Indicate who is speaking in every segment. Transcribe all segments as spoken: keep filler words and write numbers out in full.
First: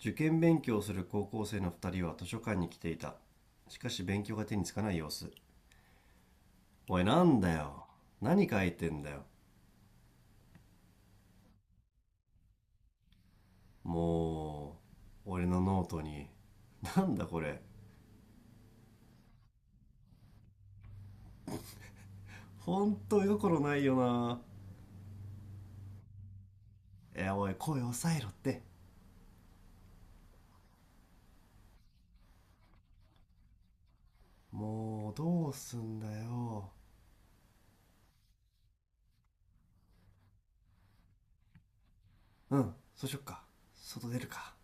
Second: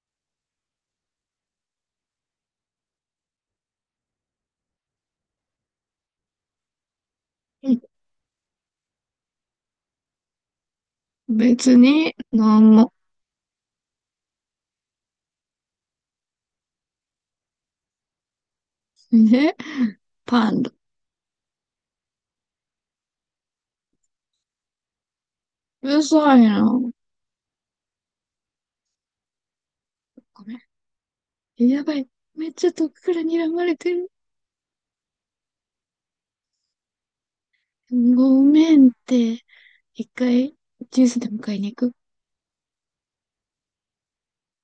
Speaker 1: 受験勉強をする高校生の二人は図書館に来ていた。しかし勉強が手につかない様子。おい、なんだよ。何書いてんだよ。
Speaker 2: 別に、なんも。
Speaker 1: もう、俺のノートに。なんだこれ。
Speaker 2: ね、パンダ。
Speaker 1: ほんと絵心ないよな。
Speaker 2: うるさいな。ご
Speaker 1: え、おい、声抑えろって。
Speaker 2: めん。やばい。めっちゃ遠くから睨まれてる。
Speaker 1: もう、どうすんだよ。
Speaker 2: ごめんって。一回、ジュースでも買いに行く。
Speaker 1: うん、そうしよっか。外出るか。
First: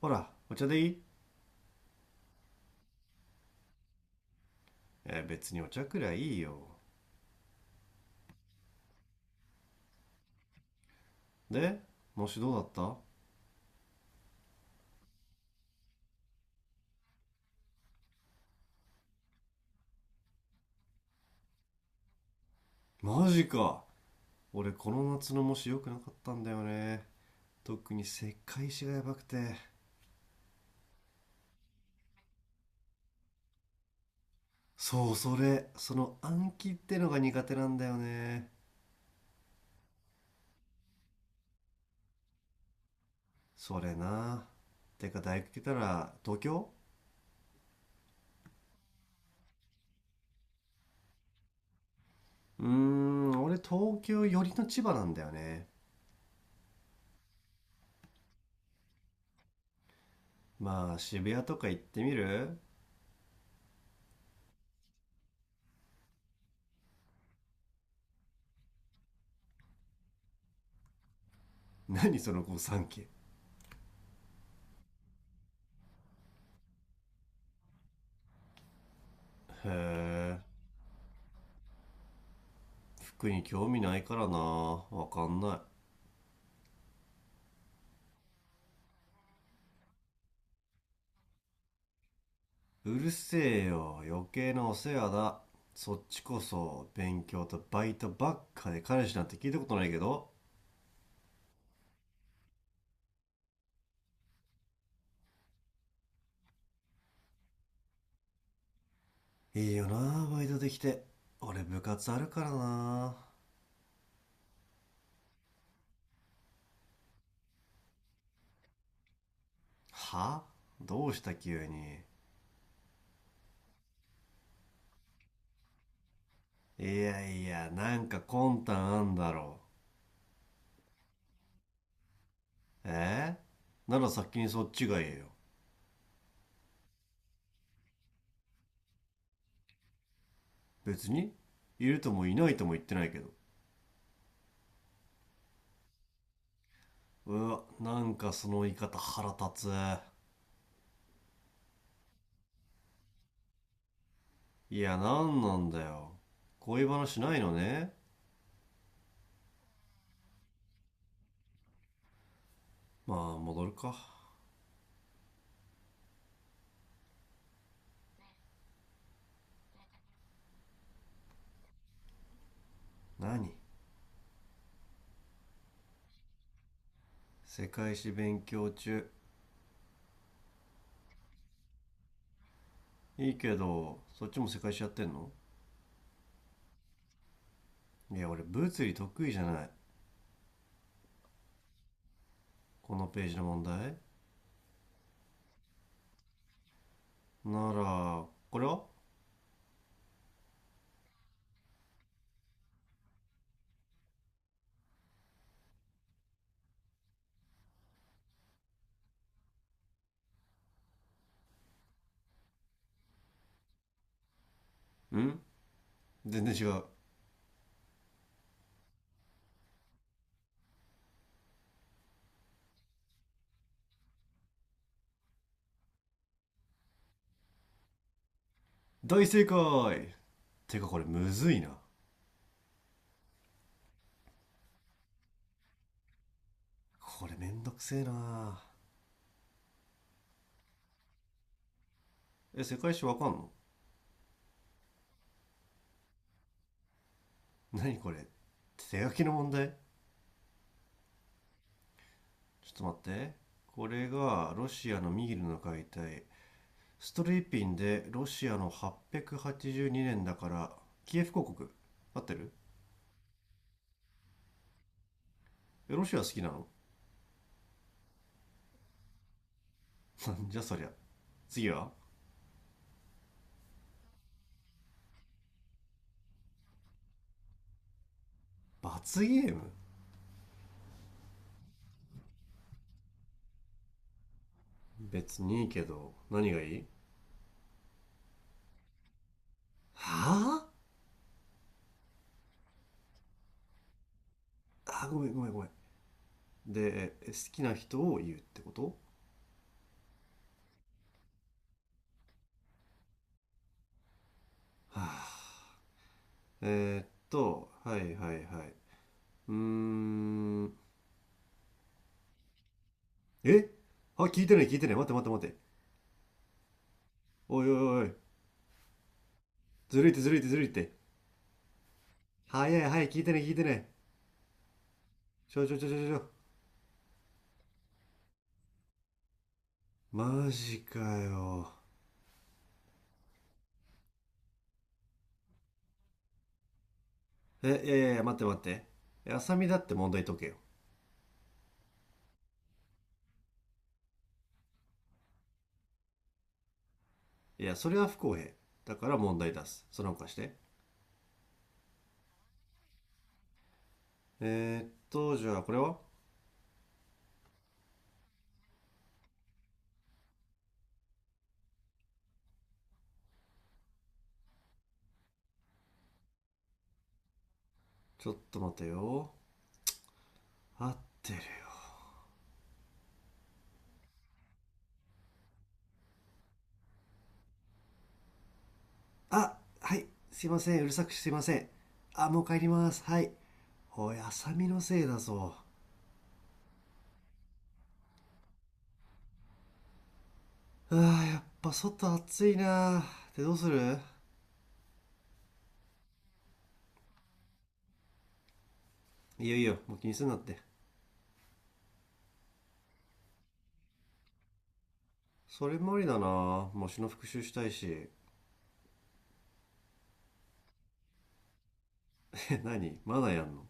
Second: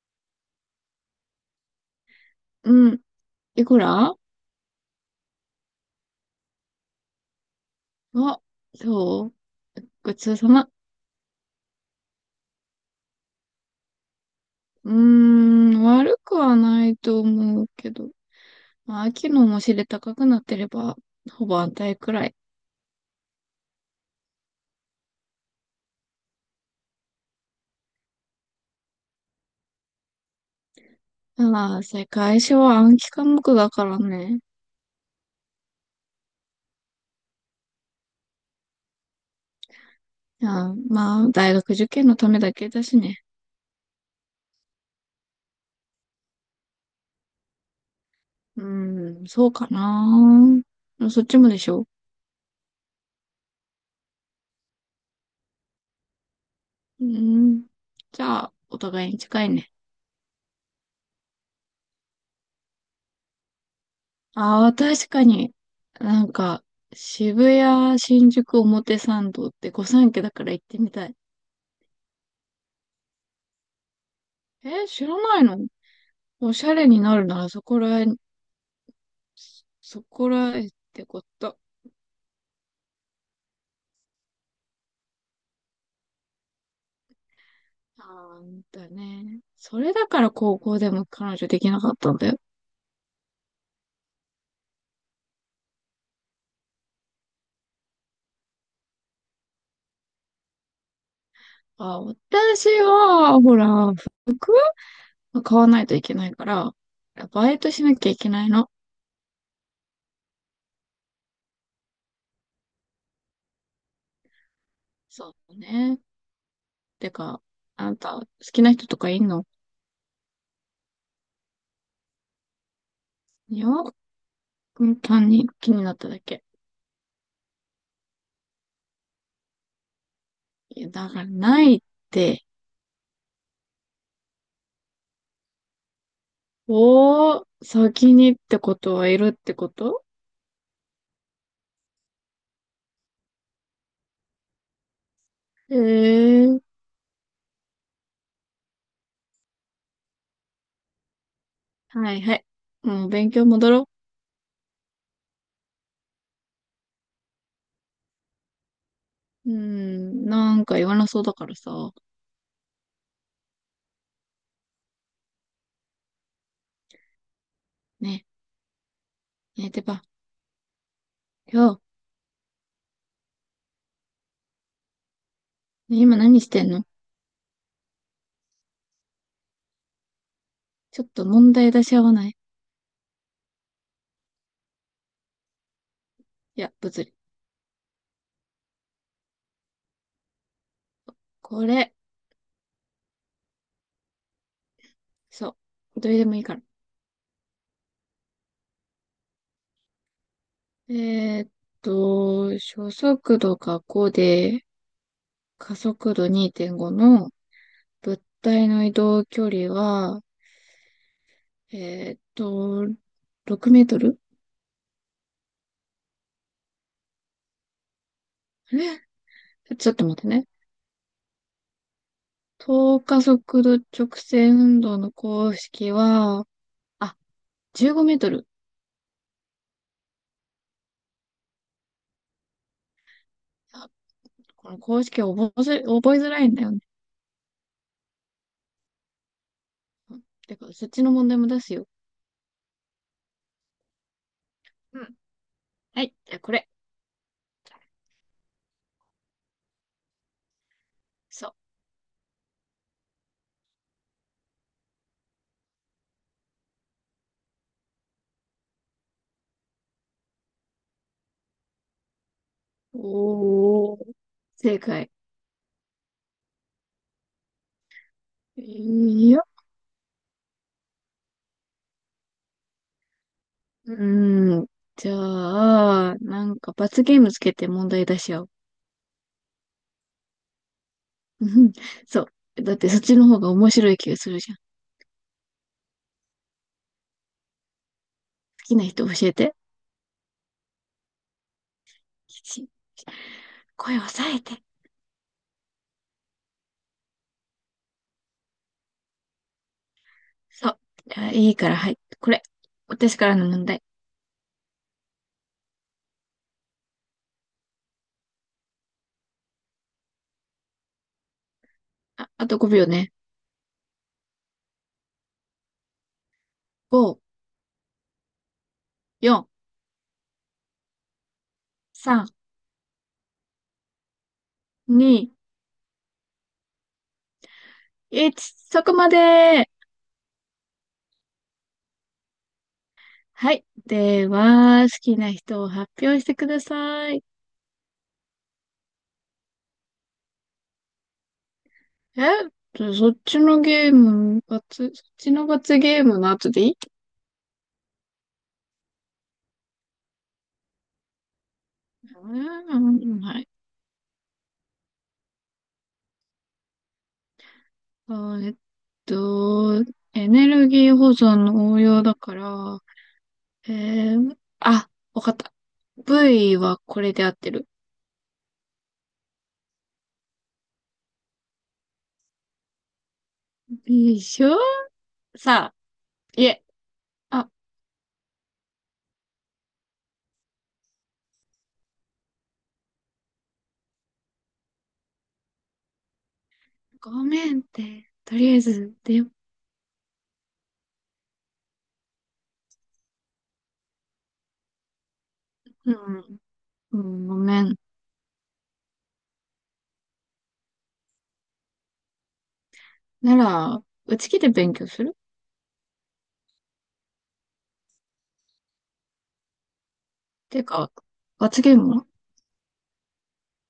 Speaker 1: ほら、お茶でいい。
Speaker 2: うん。いくら。
Speaker 1: え、別にお茶くらいいいよ。
Speaker 2: あ、そう。ごちそうさま。
Speaker 1: で、模試どうだった？
Speaker 2: うーん、悪くはないと思うけど。まあ、秋のもしれ高くなってれば、ほぼ安泰くらい。
Speaker 1: マジか。俺、この夏の模試良くなかったんだよね。特に世界史がやばくて。
Speaker 2: ああ、世界史は暗記科目だからね。
Speaker 1: そう、それ、その暗記ってのが苦手なんだよね。
Speaker 2: ああ、まあ、大学受験のためだけだしね。
Speaker 1: それな。てか大学来たら東京？
Speaker 2: うん、そうかな。でもそっちもでしょ？
Speaker 1: うーん、俺東京寄りの千葉なんだよね。
Speaker 2: うん。じゃあ、お互いに近いね。
Speaker 1: まあ渋谷とか行ってみる？
Speaker 2: ああ、確かに。なんか、渋谷、新宿、表参道って御三家だから行ってみたい。
Speaker 1: 何その御三家。へ
Speaker 2: え、知らないの？おしゃれになるならそこらへん、そこ
Speaker 1: え、
Speaker 2: らへんってこと。
Speaker 1: 服に興味ないからな。わかんな
Speaker 2: あんだね。それだから高校でも彼女できなかったんだよ。
Speaker 1: い。うるせえよ、余計なお世話だ。そっちこそ勉強とバイトばっかで彼氏なんて聞いたことないけど。
Speaker 2: あ、私は、ほら、福買わないといけないから、バイトしなきゃいけないの。
Speaker 1: いいよなバイトできて。俺部活あるからな。
Speaker 2: そうね。てか、あんた、好きな人とかいんの？
Speaker 1: は？どうした急に。
Speaker 2: いや、単に気になっただけ。
Speaker 1: いやいや、なんか魂胆あんだろ。
Speaker 2: いや、だからないって。
Speaker 1: えー、なら先にそっちが言えよ。
Speaker 2: おー、先にってことはいるってこと？
Speaker 1: 別にいるともいないとも言ってないけど。
Speaker 2: ええー、
Speaker 1: うわ、なんかその言い方腹立つ。
Speaker 2: はいはい。もう勉強戻ろ
Speaker 1: いや、なんなんだよ。恋話ないのね。
Speaker 2: う。うーん、なんか言わなそうだからさ。
Speaker 1: まあ戻るか。
Speaker 2: ねえ、ねえ、てば、今日、
Speaker 1: 何。
Speaker 2: ね、今何してんの？
Speaker 1: 世界史勉強中。
Speaker 2: ちょっと問題出し合わない？
Speaker 1: いいけど、そっちも世界史やってんの？
Speaker 2: いや、物理。
Speaker 1: いや、俺物理得意じゃない。
Speaker 2: これ、
Speaker 1: このページの問題。
Speaker 2: そう、どれでもいいから。
Speaker 1: ならこれは。
Speaker 2: えーっと、初速度がごで、加速度にてんごの物体の移動距離は、えーっと、ろくメートル。
Speaker 1: うん。全然違う。
Speaker 2: あれちょっと待ってね。等加速度直線運動の公式は、あ、じゅうごメートル。
Speaker 1: 大正解。てかこれむずいな。
Speaker 2: あ、この公式覚えづ、覚えづらいんだよね。
Speaker 1: これめんどくせえな。
Speaker 2: うん、てか、そっちの問題も出すよ。
Speaker 1: え、世界史わかんの？
Speaker 2: うん。はい、じゃあこれ。
Speaker 1: 何これ。手書きの問題。
Speaker 2: そ
Speaker 1: ちょっと待って。これがロシアのミールの解体。ストリーピンでロシアのはっぴゃくはちじゅうにねんだから、キエフ公国。合ってる？
Speaker 2: う。おー、正解。
Speaker 1: え、ロシア好きなの？
Speaker 2: よ。
Speaker 1: なん じゃそりゃ。次は。
Speaker 2: うーん。じゃあ、なんか罰ゲームつけて問題出し合おう。
Speaker 1: 罰ゲーム？
Speaker 2: うん、そう。だってそっちの方が面白い気がするじゃん。好
Speaker 1: 別にいいけど、何がいい？
Speaker 2: きな人教えて。
Speaker 1: はぁあ、
Speaker 2: 吉、声を抑えて。
Speaker 1: あ、ごめんごめんごめん。で、好きな人を言うってこと？
Speaker 2: そう。じゃあいいから、はい。これ。私からの問題。
Speaker 1: はあ、えーっと、はいはいはい。うーん。
Speaker 2: あ、あとごびょうね。
Speaker 1: え、あ、聞いてない聞いてない。待って待って待って。
Speaker 2: ご、
Speaker 1: おいおいおい。
Speaker 2: よん、
Speaker 1: ずるいってずるいってずるいって。
Speaker 2: さん、
Speaker 1: 早い早い、聞いてない聞いてない。
Speaker 2: に、
Speaker 1: ちょちょちょちょちょ。
Speaker 2: いち。そこまで。
Speaker 1: マジかよ。
Speaker 2: はい。では、好きな人を発表してください。
Speaker 1: え、いやいやいや、待って待って。え、浅見だって問題解けよ。
Speaker 2: え、そっちのゲーム、罰、そっちの罰ゲームの後でいい？
Speaker 1: いや、それは不公平。だから問題出す。その他して。
Speaker 2: うん、うん、はい。
Speaker 1: えーっと、じゃあこれは。
Speaker 2: あーえっと、エネルギー保存の応用だから、えー、あ、わかった。V はこれで合ってる？
Speaker 1: ちょっと待てよ。合ってる。
Speaker 2: でしょ？さあ、いえ、あ、
Speaker 1: あ、はい、すいません、うるさくしてすいません。あ、もう帰ります、はい。おい、浅見のせいだぞ。
Speaker 2: ごめんって、とりあえず、でよ、
Speaker 1: ああ、やっぱ外暑いなぁ。で、どうする？
Speaker 2: うん、うん、ごめん。
Speaker 1: いいよいいよ、もう気にすんなって。
Speaker 2: なら、うち来て勉強する？
Speaker 1: それもありだなぁ、模試の復習したいし。
Speaker 2: てか、罰ゲームは？
Speaker 1: え、何、まだやんの？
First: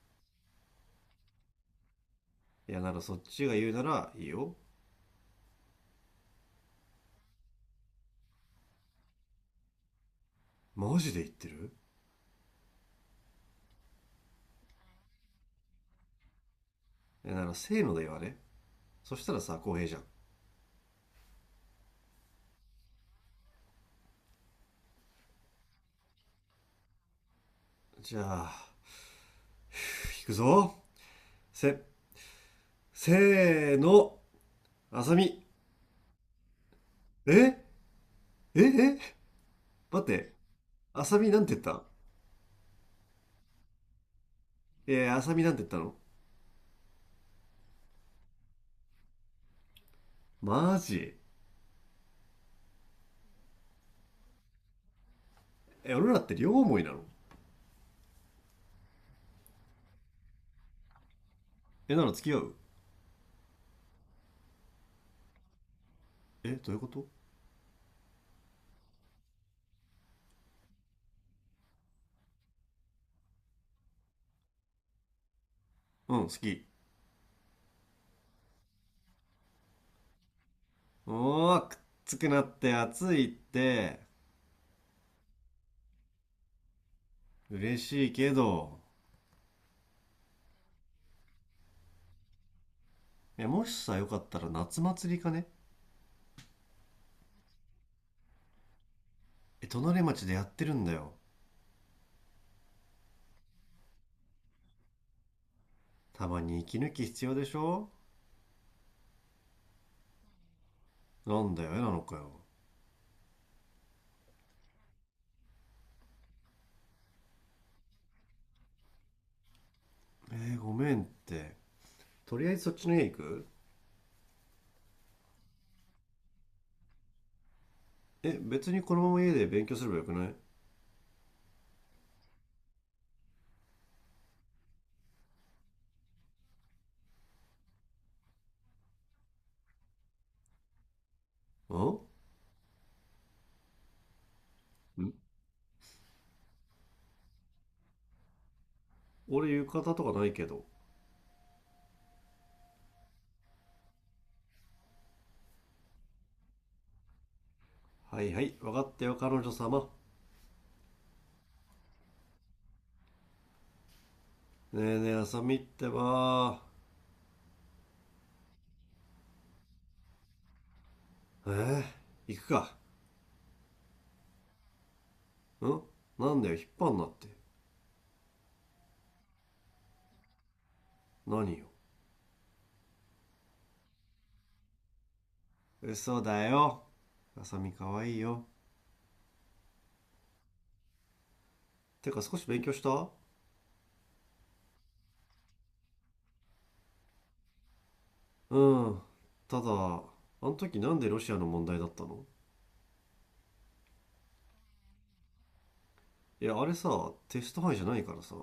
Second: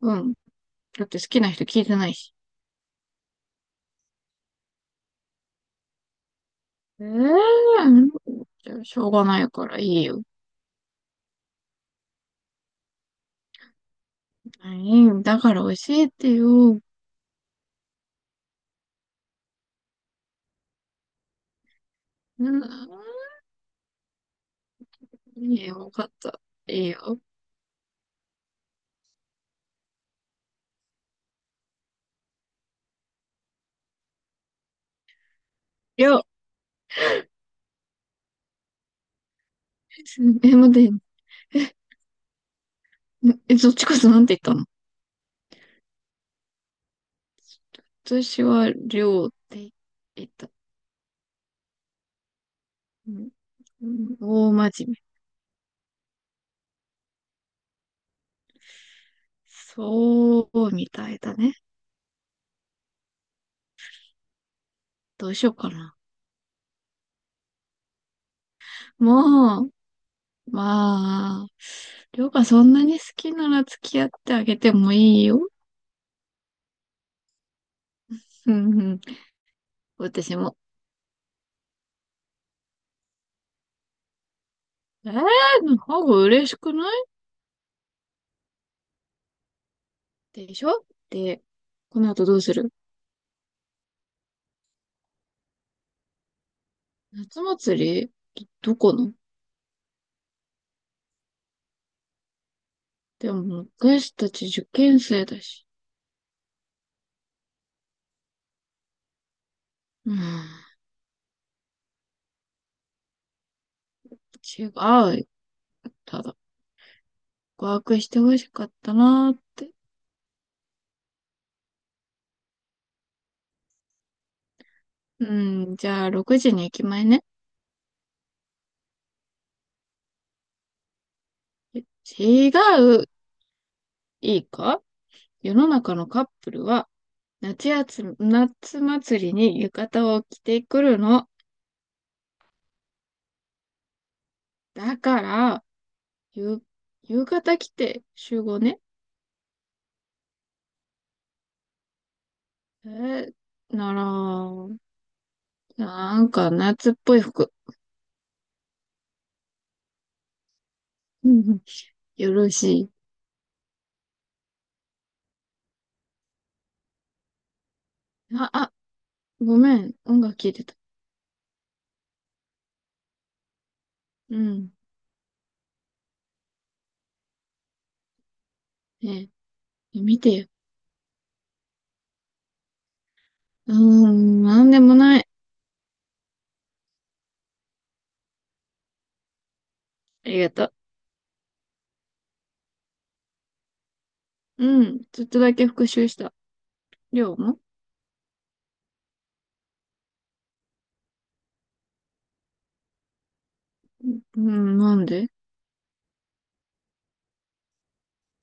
Speaker 2: うん。だって好きな人聞いてないし。
Speaker 1: いや、ならそっちが言うならいいよ。
Speaker 2: ええー、じゃあしょうがないからいいよ。
Speaker 1: マジで言ってる？
Speaker 2: はい、だから教えてよ。
Speaker 1: いや、ならせーので言わね。そしたらさ、公平じゃん。
Speaker 2: うん。いいよ、わかった。いいよ。
Speaker 1: じゃあ、行くぞ。せ、せーの、あさみ。
Speaker 2: りょう、
Speaker 1: えええ、待って、
Speaker 2: え、待って、
Speaker 1: あさみなんて言った？
Speaker 2: え、そっちこそなんて言ったの？
Speaker 1: えー、浅見なんて言ったの？
Speaker 2: 私は、りょうって言った。
Speaker 1: マジ？
Speaker 2: うん。うん、大真面目。
Speaker 1: え、俺らって両思いなの？
Speaker 2: そう、みたいだね。
Speaker 1: え、なら付き合う？
Speaker 2: どうしようかな。
Speaker 1: え、どういうこと？
Speaker 2: もう、まあ、りょうがそんなに好きなら付き合ってあげてもいいよ。
Speaker 1: うん、好き。
Speaker 2: うん、うん。私も。
Speaker 1: おー、くっつくなって、暑いって。
Speaker 2: えー、の方が嬉しくない？
Speaker 1: 嬉しいけど。
Speaker 2: でしょ？で、この後どうする？
Speaker 1: え、もしさ、よかったら夏祭りかね。
Speaker 2: 夏祭り？どこの？
Speaker 1: え、隣町でやってるんだよ。
Speaker 2: でも、私たち受験生だし。
Speaker 1: たまに息抜き必要でしょ？
Speaker 2: うん、
Speaker 1: なんだよ、えなのかよ。
Speaker 2: 違う。ただ、告白してほしかったなーって。
Speaker 1: えー、ごめんって。とりあえずそっちの家行く？
Speaker 2: うん、じゃあ、ろくじに駅前ね。
Speaker 1: え、別にこのまま家で勉強すればよくないん？
Speaker 2: 違う。いいか？世の中のカップルは、夏やつ、夏祭りに浴衣を着てくるの。だか
Speaker 1: ん、
Speaker 2: ら、ゆ、浴衣着て集合ね。
Speaker 1: 俺浴衣とかないけど。
Speaker 2: えー、なら、なんか夏っぽい服。
Speaker 1: はいはい、分かったよ、彼女様。
Speaker 2: うん、うん、よろしい。
Speaker 1: ねえねえ、浅見ってば。
Speaker 2: あ、あ、ごめん。音楽聴いてた。
Speaker 1: えー、行くか。
Speaker 2: うん。
Speaker 1: ん、なんだよ、引っ張んなって。
Speaker 2: ねえ、見てよ。
Speaker 1: 何よ。
Speaker 2: うーん、なんでもない。
Speaker 1: 嘘だよ。浅見可愛いよ。
Speaker 2: ありがとう。
Speaker 1: てか少し勉強した？
Speaker 2: うん、ちょっとだけ復習した。りょうも？
Speaker 1: うん。ただ、あの時なんでロシアの問題だったの？
Speaker 2: うん、なんで？
Speaker 1: いや、あれさ、テスト範囲じゃないからさ。ん、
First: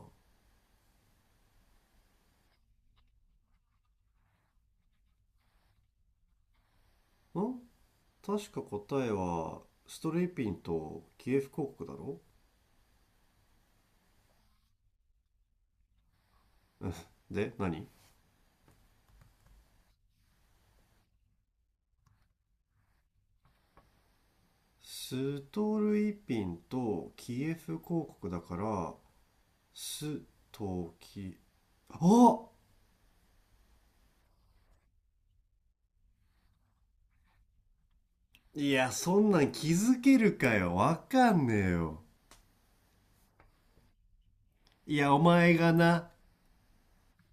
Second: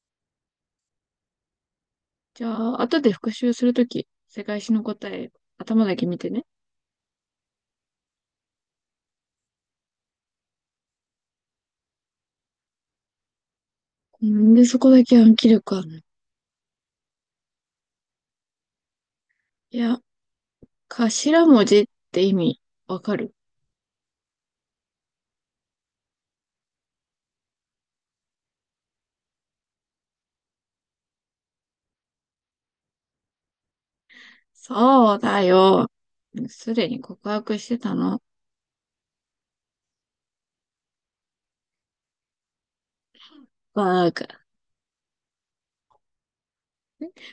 Speaker 2: じゃあ、後で復習するとき、世界史の答え、頭だけ見てね。
Speaker 1: 確か答えは、ストルイピンとキエフ公国だろ？
Speaker 2: なんで、そこだけ暗記力あるの？
Speaker 1: うん で、何？
Speaker 2: いや、頭文字って意味、わかる？
Speaker 1: ストルイピンとキエフ公国だから、スとキ。お。
Speaker 2: そうだよ。すでに告白してたの。
Speaker 1: いや、そんなん気づけるかよ。わかんねえよ。
Speaker 2: バーカ。
Speaker 1: いや、お前がな、